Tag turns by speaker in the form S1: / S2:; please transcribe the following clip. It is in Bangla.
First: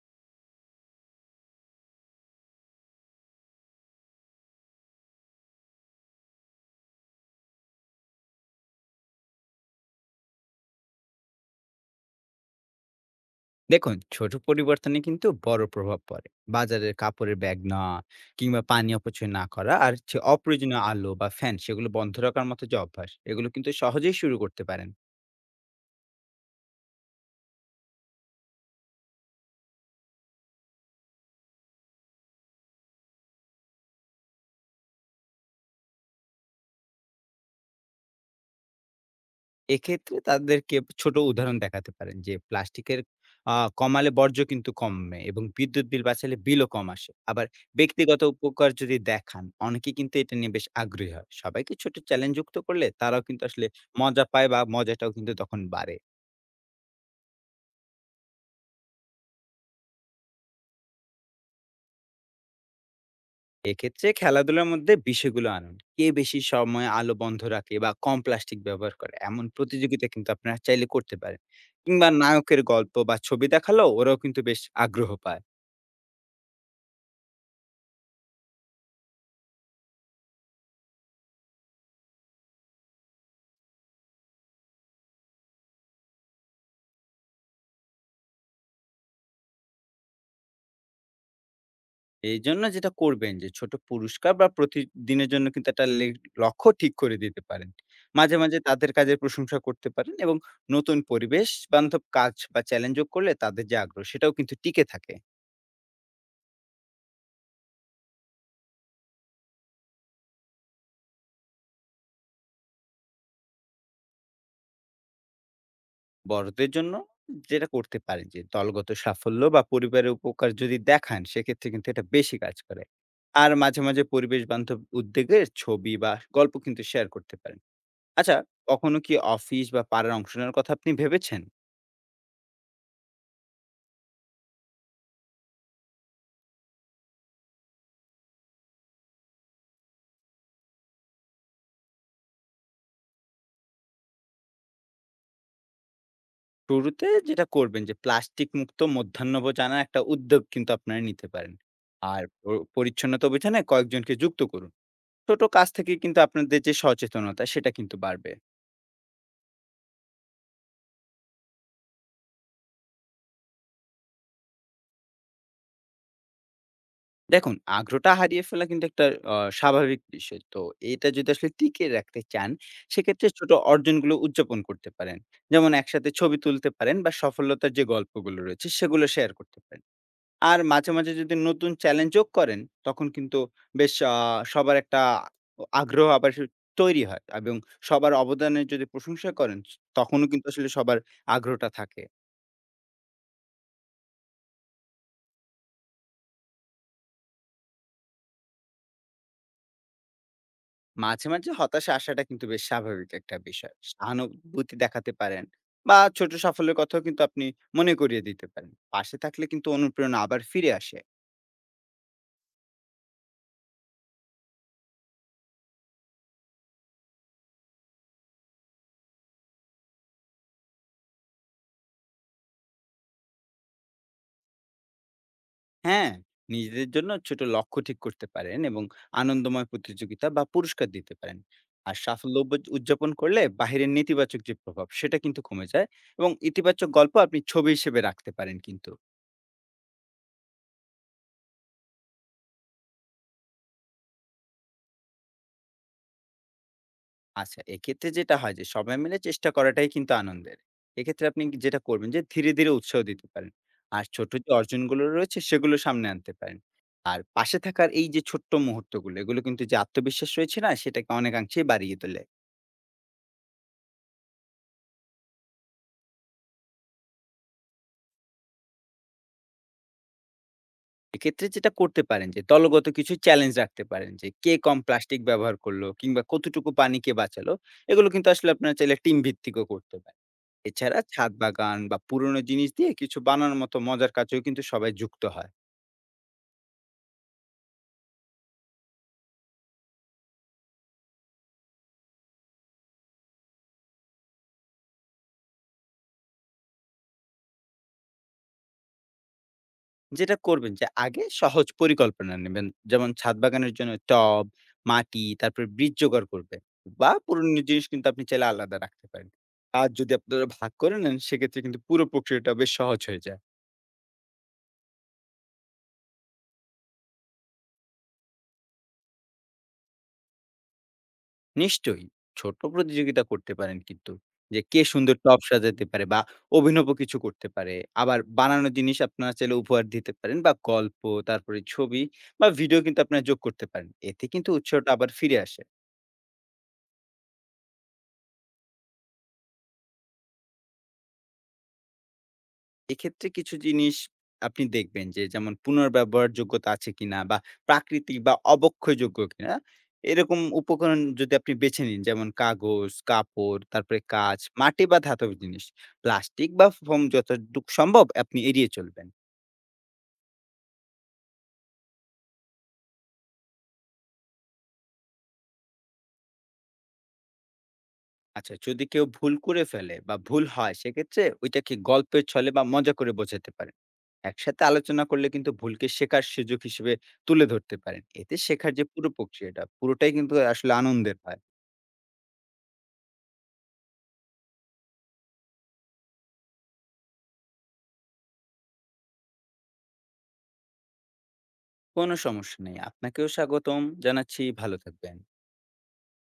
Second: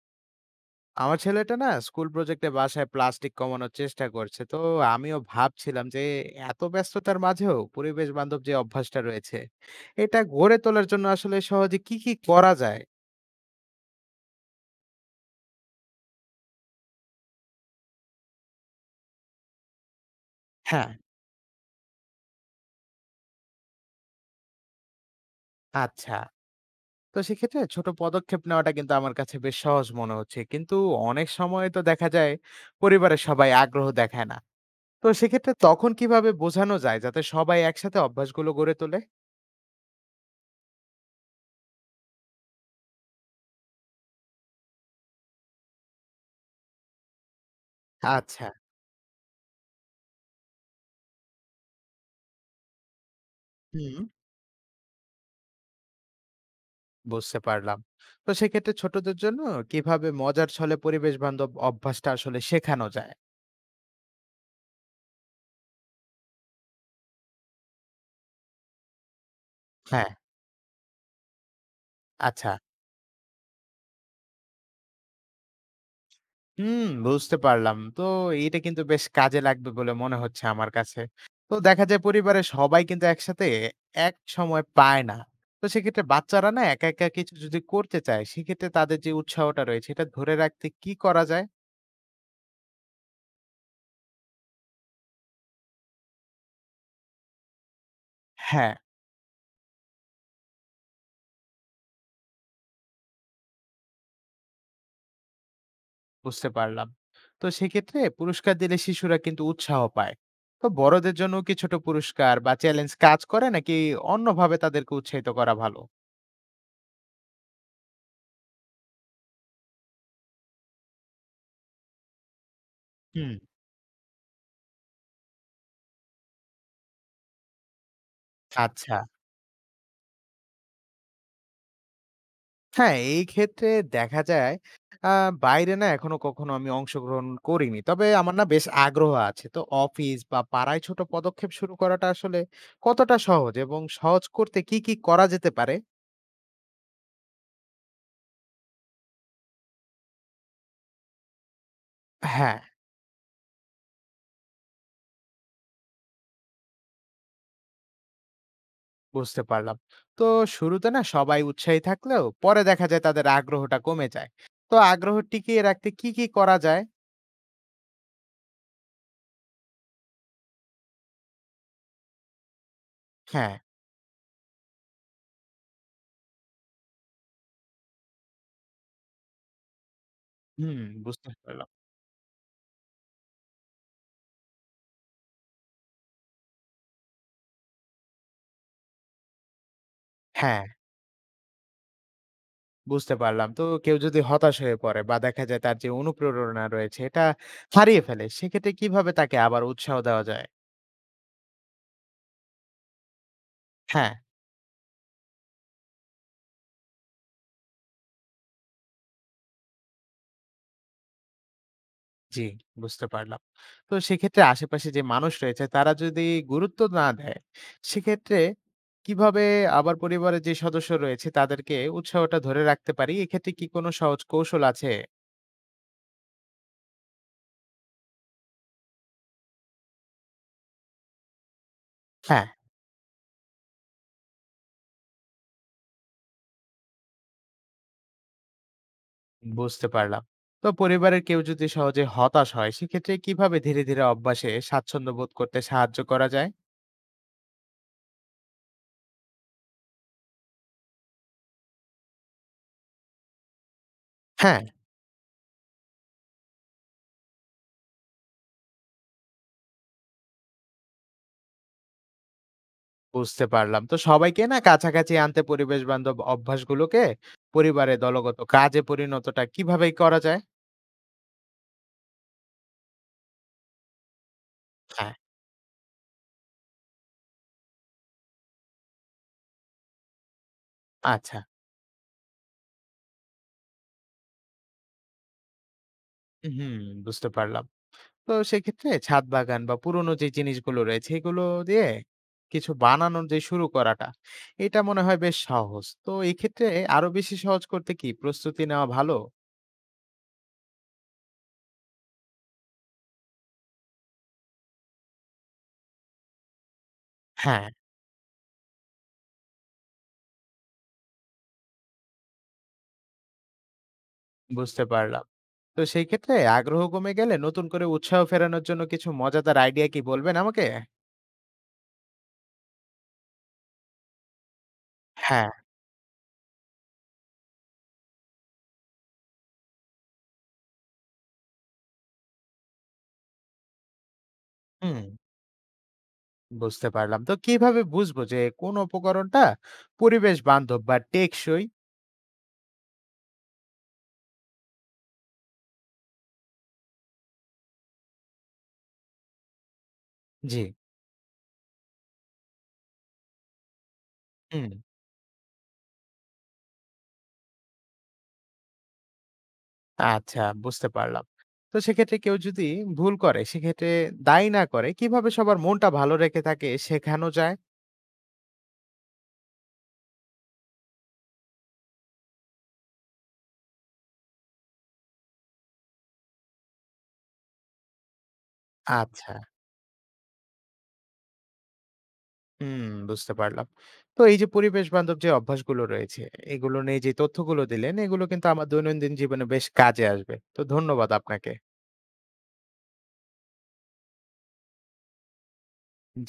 S1: আমার ছেলেটা না স্কুল প্রজেক্টে বাসায় প্লাস্টিক কমানোর চেষ্টা করছে, তো আমিও ভাবছিলাম যে এত ব্যস্ততার মাঝেও পরিবেশ বান্ধব যে অভ্যাসটা রয়েছে এটা গড়ে তোলার জন্য আসলে সহজে কি কি করা যায়।
S2: দেখুন, ছোট পরিবর্তনে কিন্তু বড় প্রভাব পড়ে। বাজারের কাপড়ের ব্যাগ না, কিংবা পানি অপচয় না করা, আর যে অপ্রয়োজনীয়
S1: হ্যাঁ।
S2: আলো বা ফ্যান সেগুলো বন্ধ রাখার মতো যে অভ্যাস, এগুলো কিন্তু সহজেই শুরু করতে পারেন।
S1: আচ্ছা। তো সেক্ষেত্রে ছোট পদক্ষেপ নেওয়াটা কিন্তু আমার কাছে বেশ সহজ মনে হচ্ছে, কিন্তু অনেক সময় তো দেখা যায় পরিবারের সবাই আগ্রহ দেখায় না। তো সেক্ষেত্রে তখন কিভাবে বোঝানো যায় যাতে সবাই একসাথে অভ্যাসগুলো গড়ে তোলে?
S2: এক্ষেত্রে তাদেরকে ছোট উদাহরণ দেখাতে পারেন যে প্লাস্টিকের কমালে বর্জ্য কিন্তু কমে, এবং বিদ্যুৎ বিল বাঁচালে বিলও কম আসে। আবার ব্যক্তিগত
S1: আচ্ছা।
S2: উপকার যদি দেখান, অনেকে কিন্তু এটা নিয়ে বেশ আগ্রহী হয়। সবাইকে ছোট চ্যালেঞ্জ যুক্ত করলে তারাও কিন্তু আসলে
S1: হুম।
S2: মজা পায়, বা মজাটাও কিন্তু তখন বাড়ে।
S1: বুঝতে পারলাম। তো সেক্ষেত্রে ছোটদের জন্য কিভাবে মজার ছলে পরিবেশ বান্ধব অভ্যাসটা আসলে শেখানো যায়?
S2: এক্ষেত্রে খেলাধুলার মধ্যে বিষয়গুলো আনুন, কে বেশি সময় আলো বন্ধ রাখে বা কম প্লাস্টিক ব্যবহার করে, এমন প্রতিযোগিতা
S1: হ্যাঁ।
S2: কিন্তু আপনারা চাইলে করতে পারেন। কিংবা
S1: আচ্ছা।
S2: নায়কের গল্প বা ছবি দেখালো ওরাও কিন্তু বেশ আগ্রহ পায়।
S1: হুম, বুঝতে পারলাম। তো এটা কিন্তু বেশ কাজে লাগবে বলে মনে হচ্ছে আমার কাছে। তো দেখা যায় পরিবারের সবাই কিন্তু একসাথে এক সময় পায় না। তো সেক্ষেত্রে বাচ্চারা না একা, একা কিছু যদি করতে চায় সেক্ষেত্রে তাদের যে উৎসাহটা রয়েছে এটা ধরে রাখতে কি করা যায়?
S2: এই জন্য যেটা করবেন, যে ছোট পুরস্কার বা প্রতিদিনের জন্য কিন্তু একটা লক্ষ্য ঠিক করে দিতে পারেন। মাঝে মাঝে
S1: হ্যাঁ।
S2: তাদের কাজের প্রশংসা করতে পারেন, এবং নতুন পরিবেশ বান্ধব কাজ বা চ্যালেঞ্জ করলে তাদের যে আগ্রহ সেটাও কিন্তু টিকে থাকে।
S1: বুঝতে পারলাম। তো সেক্ষেত্রে পুরস্কার দিলে শিশুরা কিন্তু উৎসাহ পায়। তো বড়দের জন্য কি ছোট পুরস্কার বা চ্যালেঞ্জ কাজ করে, নাকি অন্যভাবে তাদেরকে উৎসাহিত করা ভালো?
S2: বড়দের জন্য যেটা করতে পারেন, যে দলগত সাফল্য বা পরিবারের উপকার যদি দেখান, সেক্ষেত্রে কিন্তু এটা বেশি কাজ করে।
S1: হুম।
S2: আর মাঝে মাঝে পরিবেশ বান্ধব উদ্যোগের ছবি বা গল্প কিন্তু শেয়ার করতে পারেন। আচ্ছা,
S1: আচ্ছা।
S2: কখনো কি অফিস বা পাড়ার অংশ নেওয়ার কথা আপনি ভেবেছেন?
S1: হ্যাঁ, এই ক্ষেত্রে দেখা যায়, বাইরে না এখনো কখনো আমি অংশগ্রহণ করিনি, তবে আমার না বেশ আগ্রহ আছে। তো অফিস বা পাড়ায় ছোট পদক্ষেপ শুরু করাটা আসলে কতটা সহজ, এবং সহজ করতে কি কি করা যেতে পারে?
S2: শুরুতে যেটা করবেন, যে প্লাস্টিক মুক্ত মধ্যাহ্নভোজ আনার একটা উদ্যোগ কিন্তু আপনারা নিতে পারেন। আর
S1: হ্যাঁ।
S2: পরিচ্ছন্নতা অভিযানে কয়েকজনকে যুক্ত করুন। ছোট কাজ থেকে কিন্তু আপনাদের যে সচেতনতা, সেটা কিন্তু বাড়বে।
S1: বুঝতে পারলাম। তো শুরুতে না সবাই উৎসাহী থাকলেও পরে দেখা যায় তাদের আগ্রহটা কমে যায়। তো আগ্রহ টিকিয়ে রাখতে কি কি করা যায়?
S2: দেখুন, আগ্রহটা হারিয়ে ফেলা কিন্তু একটা অ স্বাভাবিক বিষয়। তো এটা যদি আসলে টিকিয়ে রাখতে চান, সেক্ষেত্রে ছোট
S1: হ্যাঁ।
S2: অর্জনগুলো উদযাপন করতে পারেন। যেমন একসাথে ছবি তুলতে পারেন বা সফলতার যে গল্পগুলো রয়েছে, সেগুলো শেয়ার করতে পারেন। আর
S1: হুম।
S2: মাঝে, মাঝে
S1: বুঝতে
S2: যদি
S1: পারলাম।
S2: নতুন চ্যালেঞ্জ যোগ করেন, তখন কিন্তু বেশ আ সবার একটা আগ্রহ আবার তৈরি হয়, এবং সবার অবদানের যদি প্রশংসা করেন, তখনও কিন্তু
S1: হ্যাঁ।
S2: আসলে সবার আগ্রহটা থাকে।
S1: বুঝতে পারলাম। তো কেউ যদি হতাশ হয়ে পড়ে বা দেখা যায় তার যে অনুপ্রেরণা রয়েছে এটা হারিয়ে ফেলে, সেক্ষেত্রে কিভাবে তাকে আবার উৎসাহ দেওয়া যায়?
S2: মাঝে, মাঝে হতাশা আসাটা কিন্তু বেশ স্বাভাবিক একটা বিষয়।
S1: হ্যাঁ।
S2: সহানুভূতি দেখাতে পারেন, বা ছোট সাফল্যের কথাও কিন্তু আপনি মনে করিয়ে দিতে পারেন। পাশে থাকলে কিন্তু অনুপ্রেরণা আবার ফিরে আসে।
S1: জি, বুঝতে পারলাম। তো সেক্ষেত্রে আশেপাশে যে মানুষ রয়েছে তারা যদি গুরুত্ব না দেয়, সেক্ষেত্রে কিভাবে আবার পরিবারের যে সদস্য রয়েছে তাদেরকে উৎসাহটা ধরে রাখতে পারি? এক্ষেত্রে কি কোনো সহজ কৌশল আছে?
S2: হ্যাঁ, নিজেদের জন্য ছোট লক্ষ্য ঠিক করতে পারেন, এবং আনন্দময় প্রতিযোগিতা বা পুরস্কার দিতে পারেন। আর সাফল্য
S1: হ্যাঁ।
S2: উদযাপন করলে বাহিরের নেতিবাচক যে প্রভাব, সেটা কিন্তু কমে যায়, এবং ইতিবাচক গল্প আপনি ছবি হিসেবে রাখতে পারেন কিন্তু।
S1: বুঝতে পারলাম। তো পরিবারের কেউ যদি সহজে হতাশ হয়, সেক্ষেত্রে কিভাবে ধীরে, ধীরে অভ্যাসে স্বাচ্ছন্দ্য বোধ করতে সাহায্য করা যায়?
S2: আচ্ছা, এক্ষেত্রে যেটা হয়, যে সবাই মিলে চেষ্টা করাটাই কিন্তু আনন্দের। এক্ষেত্রে আপনি যেটা করবেন, যে ধীরে, ধীরে উৎসাহ দিতে পারেন। আর ছোট যে
S1: হ্যাঁ।
S2: অর্জনগুলো রয়েছে, সেগুলো সামনে আনতে পারেন। আর পাশে থাকার এই যে ছোট্ট মুহূর্তগুলো, এগুলো কিন্তু যে আত্মবিশ্বাস রয়েছে না, সেটাকে অনেকাংশেই বাড়িয়ে তোলে।
S1: বুঝতে পারলাম। তো সবাইকে না কাছাকাছি আনতে পরিবেশ বান্ধব অভ্যাসগুলোকে পরিবারে দলগত কাজে পরিণতটা কিভাবে করা যায়?
S2: এক্ষেত্রে যেটা করতে পারেন, যে দলগত কিছু চ্যালেঞ্জ রাখতে পারেন, যে কে কম
S1: হ্যাঁ।
S2: প্লাস্টিক ব্যবহার করলো, কিংবা কতটুকু পানি কে বাঁচালো, এগুলো কিন্তু আসলে আপনারা চাইলে টিম ভিত্তিকও করতে পারেন। এছাড়া ছাদ
S1: আচ্ছা।
S2: বাগান বা পুরনো জিনিস দিয়ে কিছু বানানোর মতো মজার কাজেও কিন্তু সবাই যুক্ত হয়।
S1: হুম, বুঝতে পারলাম। তো সেক্ষেত্রে ছাদ বাগান বা পুরোনো যে জিনিসগুলো রয়েছে এগুলো দিয়ে কিছু বানানোর যে শুরু করাটা, এটা মনে হয় বেশ সহজ। তো এক্ষেত্রে আরো বেশি সহজ করতে কি প্রস্তুতি নেওয়া ভালো?
S2: যেটা করবেন, যে আগে সহজ পরিকল্পনা নেবেন, যেমন ছাদ বাগানের জন্য টব, মাটি, তারপর বীজ জোগাড় করবে, বা পুরনো
S1: হ্যাঁ,
S2: জিনিস কিন্তু আপনি চাইলে আলাদা রাখতে পারেন। আর যদি আপনারা ভাগ করে নেন, সেক্ষেত্রে কিন্তু পুরো প্রক্রিয়াটা বেশ সহজ হয়ে যায়।
S1: বুঝতে পারলাম। তো সেই ক্ষেত্রে আগ্রহ কমে গেলে নতুন করে উৎসাহ ফেরানোর জন্য কিছু মজাদার আইডিয়া কি বলবেন আমাকে?
S2: নিশ্চয়ই ছোট প্রতিযোগিতা করতে পারেন কিন্তু, যে কে সুন্দর টব
S1: হ্যাঁ,
S2: সাজাতে পারে, বা অভিনব কিছু করতে পারে। আবার বানানো জিনিস আপনারা চাইলে উপহার দিতে পারেন, বা গল্প, তারপরে ছবি বা ভিডিও কিন্তু আপনারা যোগ করতে পারেন, এতে কিন্তু উৎসাহটা
S1: হুম,
S2: আবার ফিরে আসে।
S1: বুঝতে পারলাম। তো কিভাবে বুঝবো যে কোন উপকরণটা পরিবেশ বান্ধব বা টেকসই?
S2: এক্ষেত্রে কিছু জিনিস আপনি দেখবেন, যে যেমন পুনর্ব্যবহারযোগ্যতা আছে কিনা, বা প্রাকৃতিক বা অবক্ষয়যোগ্য কিনা। এরকম
S1: জি।
S2: উপকরণ যদি আপনি বেছে নিন, যেমন কাগজ, কাপড়, তারপরে কাঁচ,
S1: হুম।
S2: মাটি বা ধাতব জিনিস। প্লাস্টিক বা ফোম যতটুকু সম্ভব আপনি এড়িয়ে চলবেন।
S1: আচ্ছা, বুঝতে পারলাম। তো সেক্ষেত্রে কেউ যদি ভুল করে, সেক্ষেত্রে দায়ী না করে কিভাবে সবার মনটা ভালো রেখে তাকে শেখানো যায়?
S2: আচ্ছা, যদি কেউ ভুল করে ফেলে বা ভুল হয়, সেক্ষেত্রে ওইটাকে গল্পের ছলে বা মজা করে বোঝাতে পারেন। একসাথে আলোচনা করলে কিন্তু ভুলকে শেখার সুযোগ হিসেবে তুলে ধরতে পারেন, এতে শেখার যে পুরো
S1: আচ্ছা,
S2: প্রক্রিয়াটা, পুরোটাই কিন্তু আসলে আনন্দের হয়।
S1: হুম, বুঝতে পারলাম। তো এই যে পরিবেশ বান্ধব যে অভ্যাসগুলো রয়েছে, এগুলো নিয়ে যে তথ্যগুলো দিলেন, এগুলো কিন্তু আমার দৈনন্দিন জীবনে বেশ কাজে আসবে। তো ধন্যবাদ আপনাকে।
S2: কোনো সমস্যা নেই। আপনাকেও স্বাগতম জানাচ্ছি। ভালো থাকবেন।